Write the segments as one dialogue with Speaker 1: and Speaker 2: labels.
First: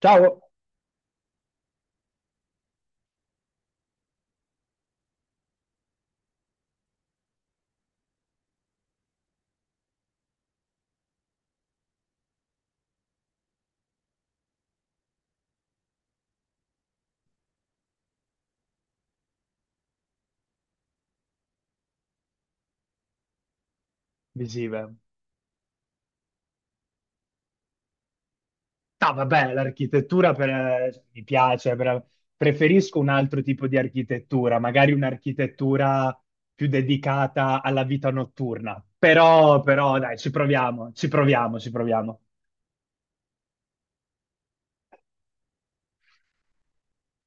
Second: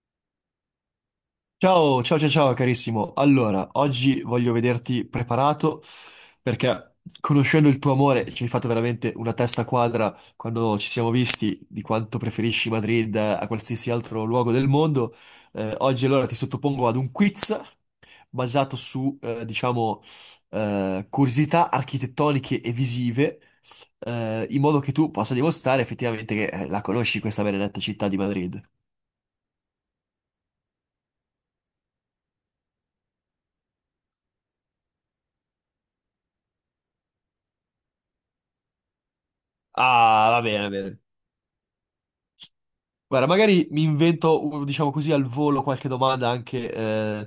Speaker 1: Ciao,
Speaker 2: Ciao, ciao, ciao, ciao, carissimo. Allora, oggi voglio vederti preparato perché conoscendo il tuo amore ci hai fatto veramente una testa quadra quando ci siamo visti di quanto preferisci Madrid a qualsiasi altro luogo del mondo. Oggi allora ti sottopongo ad un quiz basato su, diciamo, curiosità architettoniche e visive, in modo che
Speaker 1: visive.
Speaker 2: tu possa dimostrare effettivamente che la conosci questa benedetta città di Madrid.
Speaker 1: Ah, vabbè, l'architettura mi piace, preferisco un altro tipo di architettura, magari un'architettura più dedicata alla vita notturna. Però, dai, ci
Speaker 2: Ah, va bene, va
Speaker 1: proviamo,
Speaker 2: bene.
Speaker 1: ci proviamo.
Speaker 2: Guarda, magari mi invento, diciamo così, al volo qualche domanda anche, eh,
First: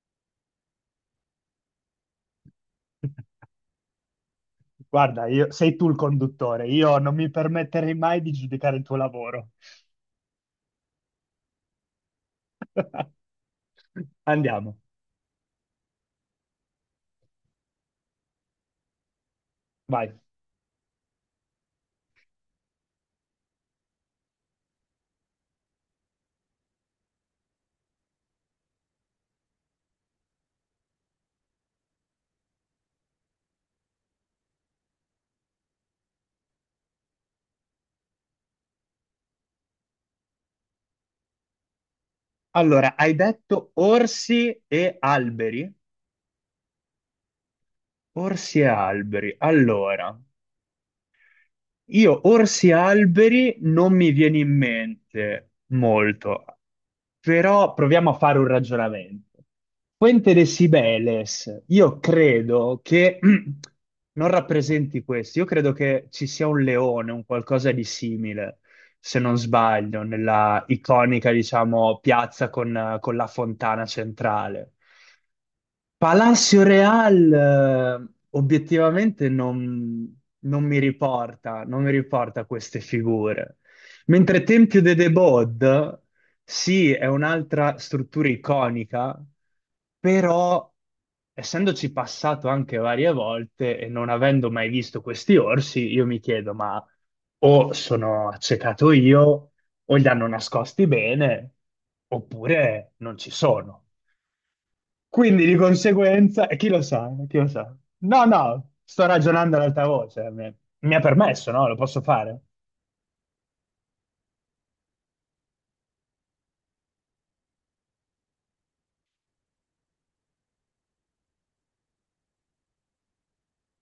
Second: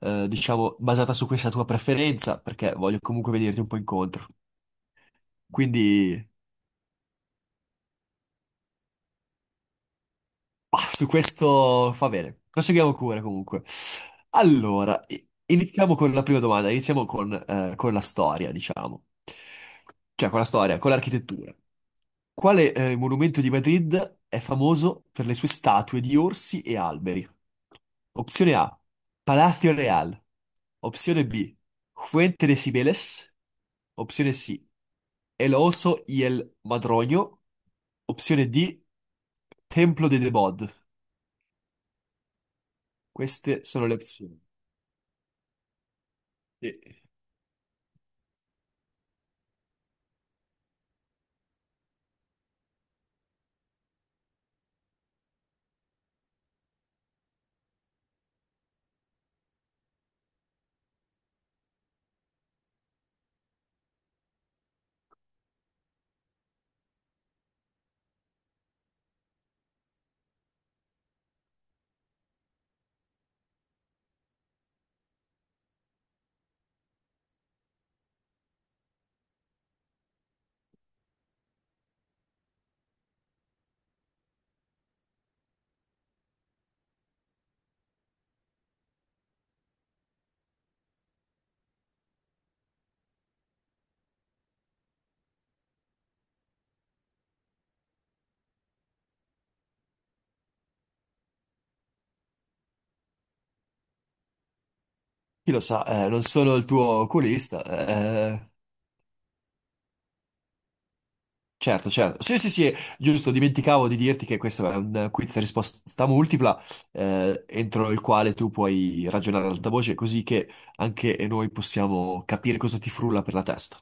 Speaker 2: eh, diciamo, basata su questa tua preferenza, perché voglio comunque venirti un po' incontro.
Speaker 1: Guarda, sei tu il
Speaker 2: Quindi,
Speaker 1: conduttore, io non mi permetterei mai di giudicare il tuo lavoro.
Speaker 2: su questo fa bene. Proseguiamo pure, comunque.
Speaker 1: Andiamo,
Speaker 2: Allora, iniziamo con la prima domanda, iniziamo con la storia, diciamo.
Speaker 1: vai.
Speaker 2: Cioè, con la storia, con l'architettura. Quale, monumento di Madrid è famoso per le sue statue di orsi e alberi? Opzione A, Palacio Real. Opzione B, Fuente de Sibeles. Opzione C, El Oso y el Madroño. Opzione D, Templo de Debod.
Speaker 1: Allora, hai
Speaker 2: Queste
Speaker 1: detto
Speaker 2: sono le opzioni.
Speaker 1: orsi e alberi?
Speaker 2: Sì.
Speaker 1: Orsi e alberi. Allora, io orsi e alberi non mi viene in mente molto, però proviamo a fare un ragionamento. Fuente de Sibeles, io credo che non rappresenti questo, io credo che ci sia un leone, un qualcosa di simile, se non sbaglio, nella iconica, diciamo, piazza con la fontana centrale. Palacio Real, obiettivamente non mi riporta, non mi riporta queste figure. Mentre Tempio de Debod, sì, è un'altra struttura iconica, però essendoci passato anche varie volte e non avendo mai visto questi orsi, io mi chiedo, ma o sono accecato io, o li hanno nascosti bene, oppure non ci sono. Quindi
Speaker 2: Chi
Speaker 1: di
Speaker 2: lo sa, non
Speaker 1: conseguenza, e
Speaker 2: sono il
Speaker 1: chi lo
Speaker 2: tuo
Speaker 1: sa, chi lo
Speaker 2: oculista.
Speaker 1: sa. No,
Speaker 2: Eh.
Speaker 1: no, sto ragionando ad alta voce, mi ha permesso, no? Lo
Speaker 2: Certo,
Speaker 1: posso
Speaker 2: certo. Sì,
Speaker 1: fare.
Speaker 2: sì, sì, giusto, dimenticavo di dirti che questo è un quiz a risposta multipla, entro il quale tu puoi ragionare ad alta voce, così che anche noi possiamo capire cosa ti frulla per la testa.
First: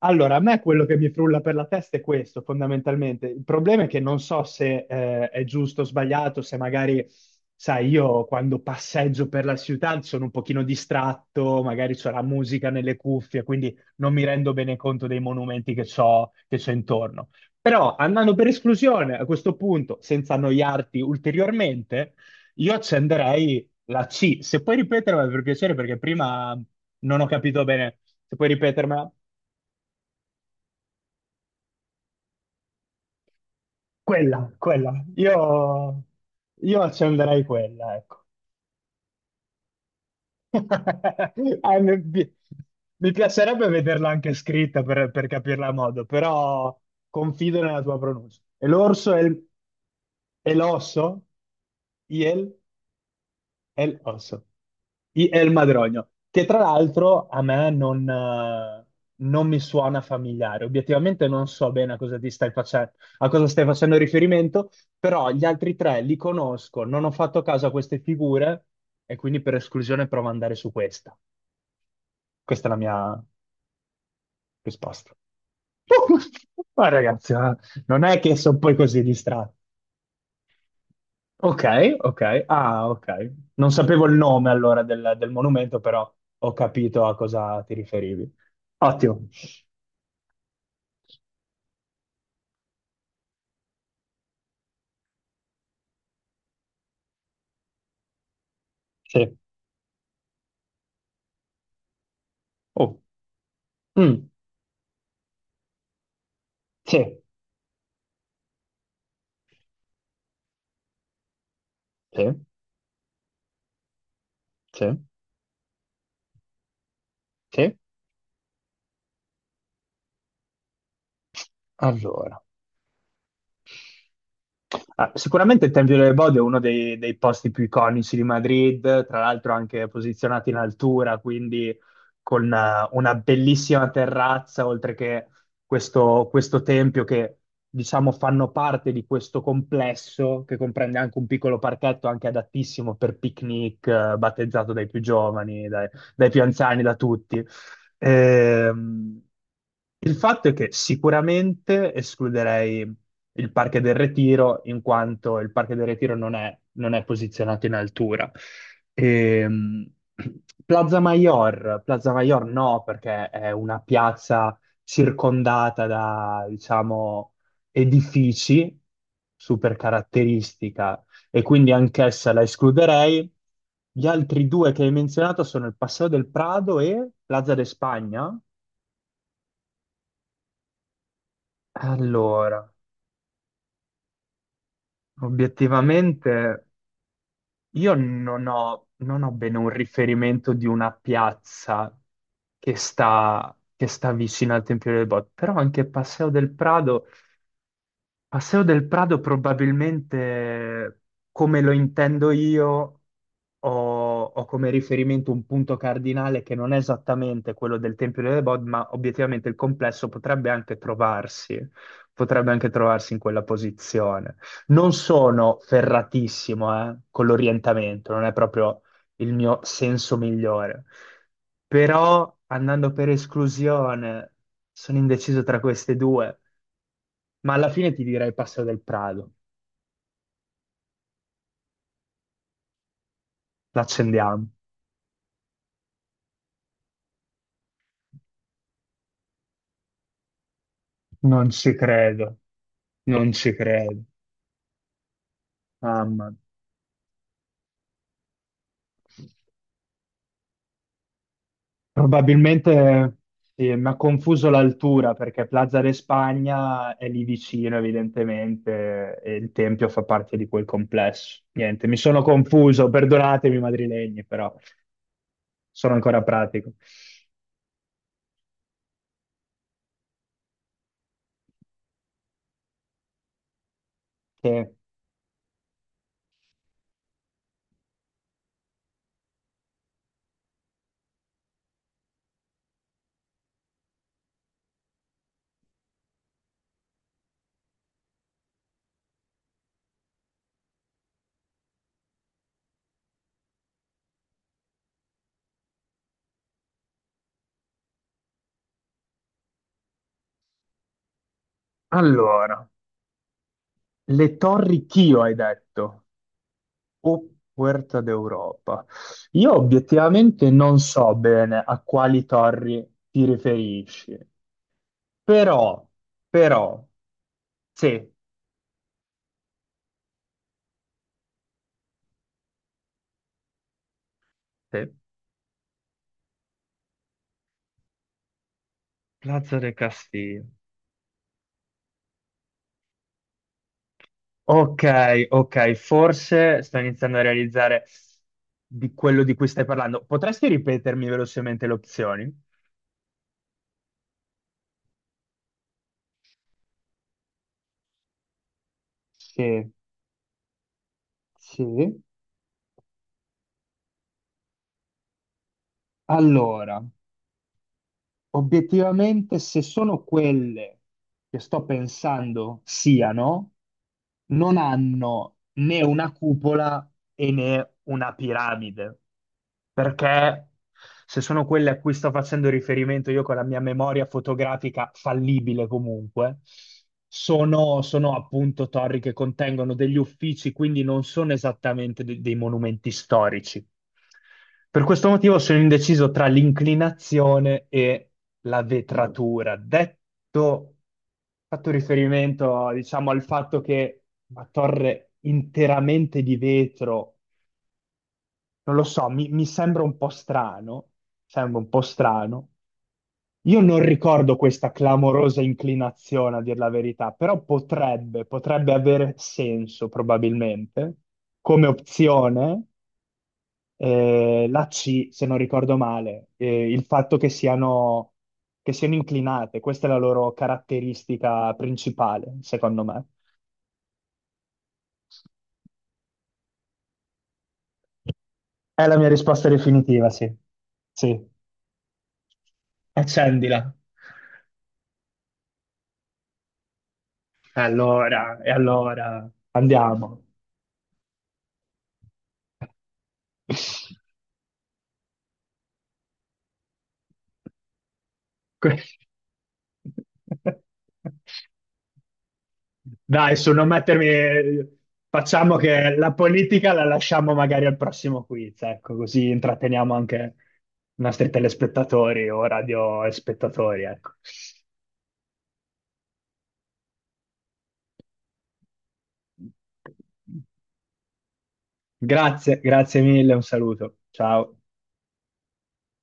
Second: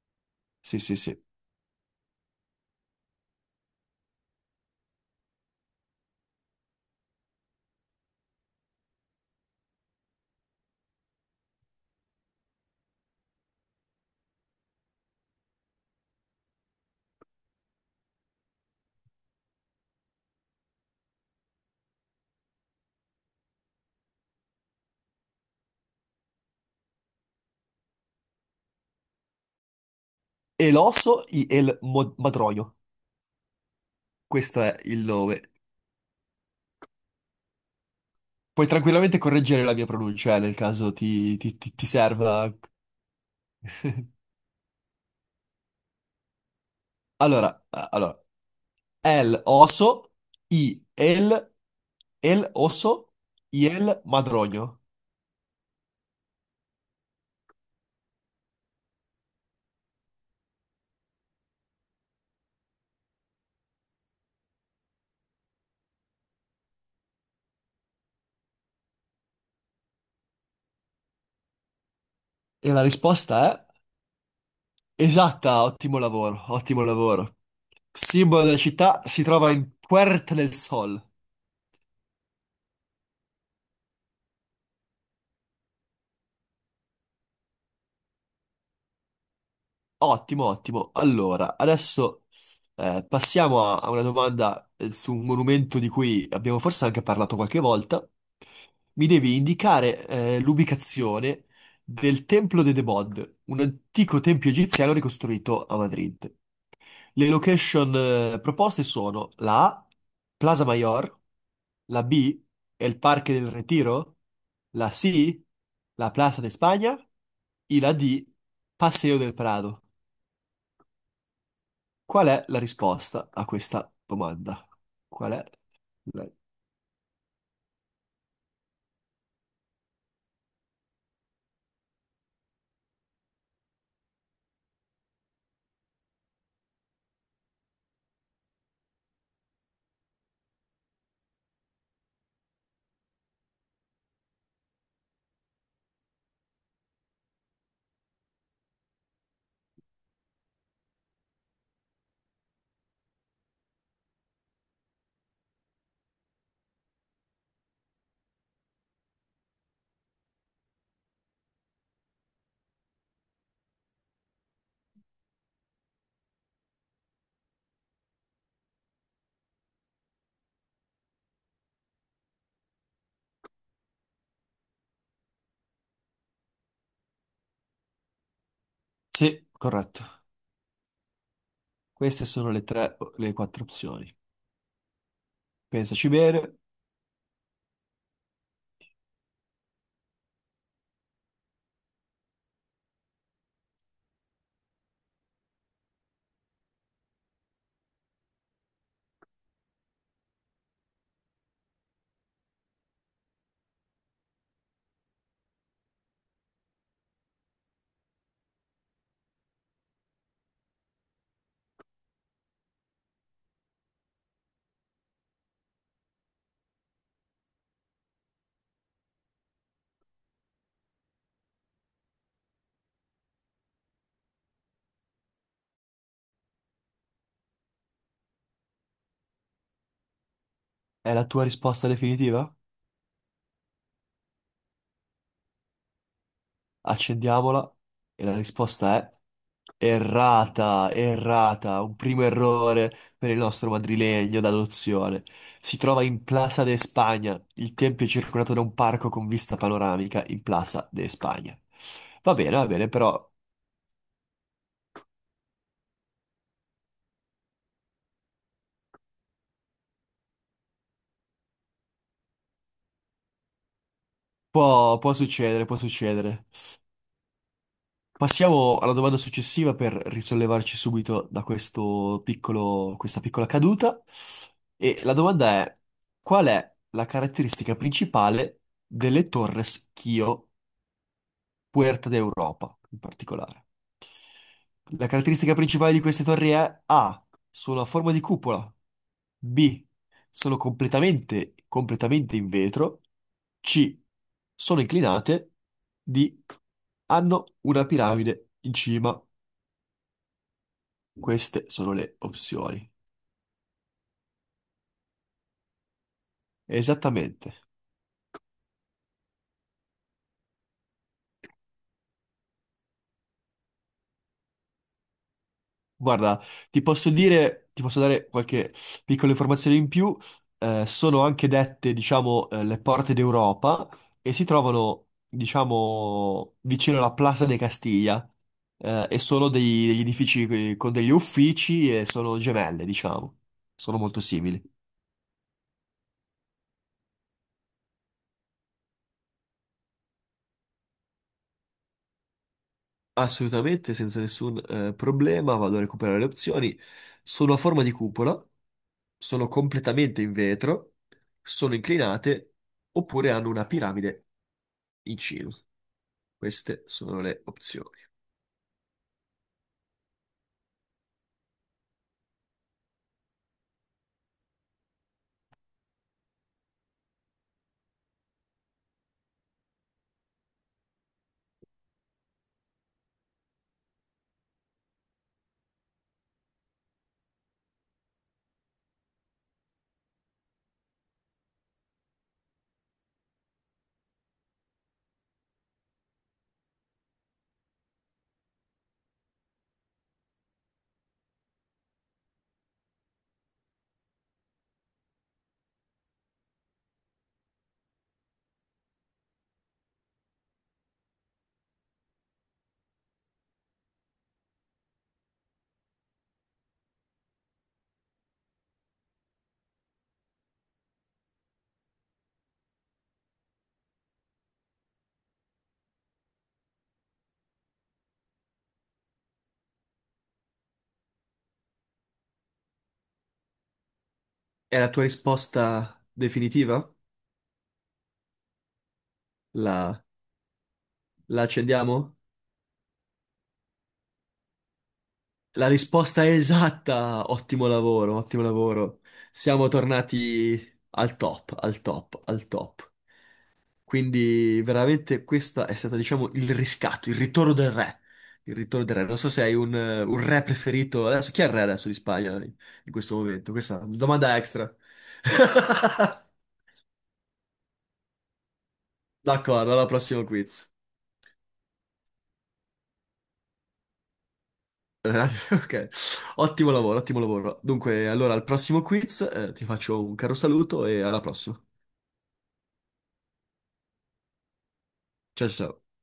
Speaker 1: Allora, a me
Speaker 2: Sì,
Speaker 1: quello
Speaker 2: sì,
Speaker 1: che mi
Speaker 2: sì.
Speaker 1: frulla per la testa è questo, fondamentalmente. Il problema è che non so se è giusto o sbagliato, se magari, sai, io quando passeggio per la città sono un pochino distratto, magari c'è la musica nelle cuffie, quindi non mi rendo bene conto dei monumenti che c'ho intorno. Però, andando per esclusione, a questo punto, senza annoiarti ulteriormente, io accenderei la C. Se puoi ripetermela per piacere, perché prima non ho capito bene. Se puoi ripetermela.
Speaker 2: El oso y el mo- madroño.
Speaker 1: Quella,
Speaker 2: Questo è
Speaker 1: quella.
Speaker 2: il nome.
Speaker 1: Io accenderei quella, ecco.
Speaker 2: Puoi tranquillamente correggere la mia pronuncia, nel caso
Speaker 1: Eh,
Speaker 2: ti
Speaker 1: mi, pi-
Speaker 2: serva.
Speaker 1: mi piacerebbe vederla anche scritta per capirla a modo, però confido
Speaker 2: Allora,
Speaker 1: nella tua
Speaker 2: allora,
Speaker 1: pronuncia. E l'orso è
Speaker 2: el
Speaker 1: il,
Speaker 2: oso
Speaker 1: è
Speaker 2: y
Speaker 1: l'osso?
Speaker 2: el El
Speaker 1: Il
Speaker 2: oso y
Speaker 1: è
Speaker 2: el
Speaker 1: l'osso.
Speaker 2: madroño.
Speaker 1: È il Madrogno, che tra l'altro a me non mi suona familiare. Obiettivamente non so bene a cosa ti stai facendo, a cosa stai facendo riferimento, però gli altri tre li conosco, non ho fatto caso a queste figure e quindi per esclusione provo ad andare su questa. Questa è
Speaker 2: E
Speaker 1: la
Speaker 2: la
Speaker 1: mia
Speaker 2: risposta è
Speaker 1: risposta.
Speaker 2: esatta, ottimo lavoro, ottimo
Speaker 1: Ma ragazzi,
Speaker 2: lavoro.
Speaker 1: ma non è che
Speaker 2: Simbolo della
Speaker 1: sono poi
Speaker 2: città
Speaker 1: così
Speaker 2: si trova
Speaker 1: distratto.
Speaker 2: in Puerta del Sol.
Speaker 1: Ok, ok. Ah, ok. Non sapevo il nome allora del, del monumento, però ho capito a cosa ti riferivi. Ottimo.
Speaker 2: Ottimo, ottimo. Allora, adesso passiamo a, a una domanda su un monumento di cui abbiamo forse anche parlato qualche volta. Mi devi
Speaker 1: Sì.
Speaker 2: indicare l'ubicazione del Templo de
Speaker 1: Oh.
Speaker 2: Debod, un antico
Speaker 1: Mm.
Speaker 2: tempio egiziano ricostruito a Madrid.
Speaker 1: Sì,
Speaker 2: Le location proposte sono la A, Plaza Mayor, la
Speaker 1: sì,
Speaker 2: B, El Parque del Retiro,
Speaker 1: sì,
Speaker 2: la C, la Plaza de España
Speaker 1: sì.
Speaker 2: e la D, Paseo del Prado. Qual
Speaker 1: Allora,
Speaker 2: è la risposta a questa domanda?
Speaker 1: ah,
Speaker 2: Qual è?
Speaker 1: sicuramente il Tempio delle
Speaker 2: la-
Speaker 1: Bode è uno dei, dei posti più iconici di Madrid, tra l'altro anche posizionato in altura, quindi con una bellissima terrazza, oltre che questo tempio che diciamo fanno parte di questo complesso che comprende anche un piccolo parchetto anche adattissimo per picnic, battezzato dai più giovani, dai, dai più anziani, da tutti. Ehm, il fatto è che sicuramente escluderei il Parque del Retiro, in quanto il Parque del Retiro non è posizionato in altura. Ehm, Plaza Mayor, Plaza Mayor no, perché è una piazza circondata da, diciamo, edifici super caratteristica e quindi anch'essa la escluderei. Gli altri due che hai menzionato sono il Paseo del Prado e Plaza de Spagna.
Speaker 2: Sì, corretto. Queste sono le
Speaker 1: Allora,
Speaker 2: tre, le quattro opzioni. Pensaci bene,
Speaker 1: obiettivamente io non ho bene un riferimento di una piazza che sta vicino al Tempio del Bot, però anche Paseo del Prado probabilmente come lo intendo io ho come riferimento un punto cardinale che non è esattamente quello del Tempio delle Bod, ma obiettivamente il complesso potrebbe anche trovarsi in quella posizione. Non sono ferratissimo, con l'orientamento, non è proprio il mio senso migliore, però andando per esclusione sono indeciso tra queste due, ma alla fine ti direi Passo del Prado.
Speaker 2: è la tua risposta definitiva?
Speaker 1: L'accendiamo.
Speaker 2: Accendiamola e la risposta è errata,
Speaker 1: Non ci
Speaker 2: errata, un primo
Speaker 1: credo,
Speaker 2: errore
Speaker 1: non
Speaker 2: per il
Speaker 1: ci
Speaker 2: nostro
Speaker 1: credo.
Speaker 2: madrilegno d'adozione. Si trova in
Speaker 1: Mamma mia.
Speaker 2: Plaza de Spagna, il tempio è circondato da un parco con vista panoramica in Plaza de Spagna. Va bene,
Speaker 1: Probabilmente
Speaker 2: però
Speaker 1: sì, mi ha confuso l'altura perché Plaza de Spagna è lì vicino, evidentemente, e il Tempio fa parte di quel complesso. Niente, mi sono confuso, perdonatemi madrilegni, però
Speaker 2: può, può succedere, può
Speaker 1: sono ancora
Speaker 2: succedere.
Speaker 1: pratico.
Speaker 2: Passiamo alla domanda successiva per risollevarci subito da questo piccolo, questa piccola caduta.
Speaker 1: Eh,
Speaker 2: E la domanda è: qual è la caratteristica principale delle Torres Kio? Puerta d'Europa in particolare. La caratteristica principale di queste torri è A, solo a forma di cupola, B, sono completamente in vetro, C, sono inclinate, D, hanno una piramide in cima. Queste sono le
Speaker 1: Allora,
Speaker 2: opzioni.
Speaker 1: le Torri Chio hai detto, o
Speaker 2: Esattamente.
Speaker 1: Puerta d'Europa. Io obiettivamente non so bene a quali torri ti riferisci, però,
Speaker 2: Guarda, ti
Speaker 1: però,
Speaker 2: posso dire, ti posso
Speaker 1: sì.
Speaker 2: dare qualche piccola informazione in più. Sono anche dette, diciamo, le porte d'Europa e si
Speaker 1: Sì.
Speaker 2: trovano, diciamo, vicino alla Plaza de Castiglia. E sono
Speaker 1: Plaza de
Speaker 2: degli
Speaker 1: Castillo.
Speaker 2: edifici con degli uffici e sono gemelle, diciamo. Sono molto simili.
Speaker 1: Ok, ok, forse sto iniziando a realizzare di quello di cui stai parlando. Potresti ripetermi velocemente le opzioni?
Speaker 2: Assolutamente, senza nessun problema, vado a recuperare le opzioni. Sono a forma di cupola, sono
Speaker 1: Sì,
Speaker 2: completamente in vetro, sono
Speaker 1: sì.
Speaker 2: inclinate oppure hanno una piramide in cima. Queste
Speaker 1: Allora,
Speaker 2: sono le opzioni.
Speaker 1: obiettivamente, se sono quelle che sto pensando siano, non hanno né una cupola e né una piramide, perché se sono quelle a cui sto facendo riferimento io con la mia memoria fotografica fallibile comunque, sono appunto torri che contengono degli uffici, quindi non sono esattamente dei monumenti storici. Per questo motivo sono indeciso tra l'inclinazione e la vetratura. Detto, fatto riferimento, diciamo, al fatto che una torre interamente di vetro, non lo so, mi sembra un po' strano, sembra un po' strano. Io non ricordo questa clamorosa inclinazione, a dir la verità, però potrebbe avere senso probabilmente come opzione la C, se non ricordo male, il fatto che siano inclinate, questa è la loro caratteristica principale, secondo me.
Speaker 2: È la tua risposta definitiva?
Speaker 1: È la mia risposta
Speaker 2: La,
Speaker 1: definitiva, sì. Sì,
Speaker 2: la accendiamo?
Speaker 1: accendila.
Speaker 2: La risposta è esatta!
Speaker 1: E
Speaker 2: Ottimo lavoro,
Speaker 1: allora,
Speaker 2: ottimo
Speaker 1: e
Speaker 2: lavoro.
Speaker 1: allora,
Speaker 2: Siamo
Speaker 1: andiamo.
Speaker 2: tornati al top, al top, al top. Quindi veramente questa è stata, diciamo, il riscatto, il ritorno del re. Il
Speaker 1: Que-
Speaker 2: ritorno del re. Non so se hai un re preferito. Adesso, chi è il re adesso di Spagna in, in questo
Speaker 1: Dai,
Speaker 2: momento?
Speaker 1: su, non
Speaker 2: Questa è una domanda extra.
Speaker 1: mettermi... Facciamo che la politica la lasciamo magari al prossimo quiz, ecco, così
Speaker 2: D'accordo, alla
Speaker 1: intratteniamo
Speaker 2: prossima
Speaker 1: anche
Speaker 2: quiz.
Speaker 1: i nostri telespettatori o radio spettatori, ecco.
Speaker 2: Eh, Ok, ottimo lavoro, ottimo lavoro. Dunque, allora al prossimo quiz, ti faccio un caro saluto e alla prossima.
Speaker 1: Grazie, grazie mille, un saluto. Ciao.
Speaker 2: Ciao ciao. Ciao.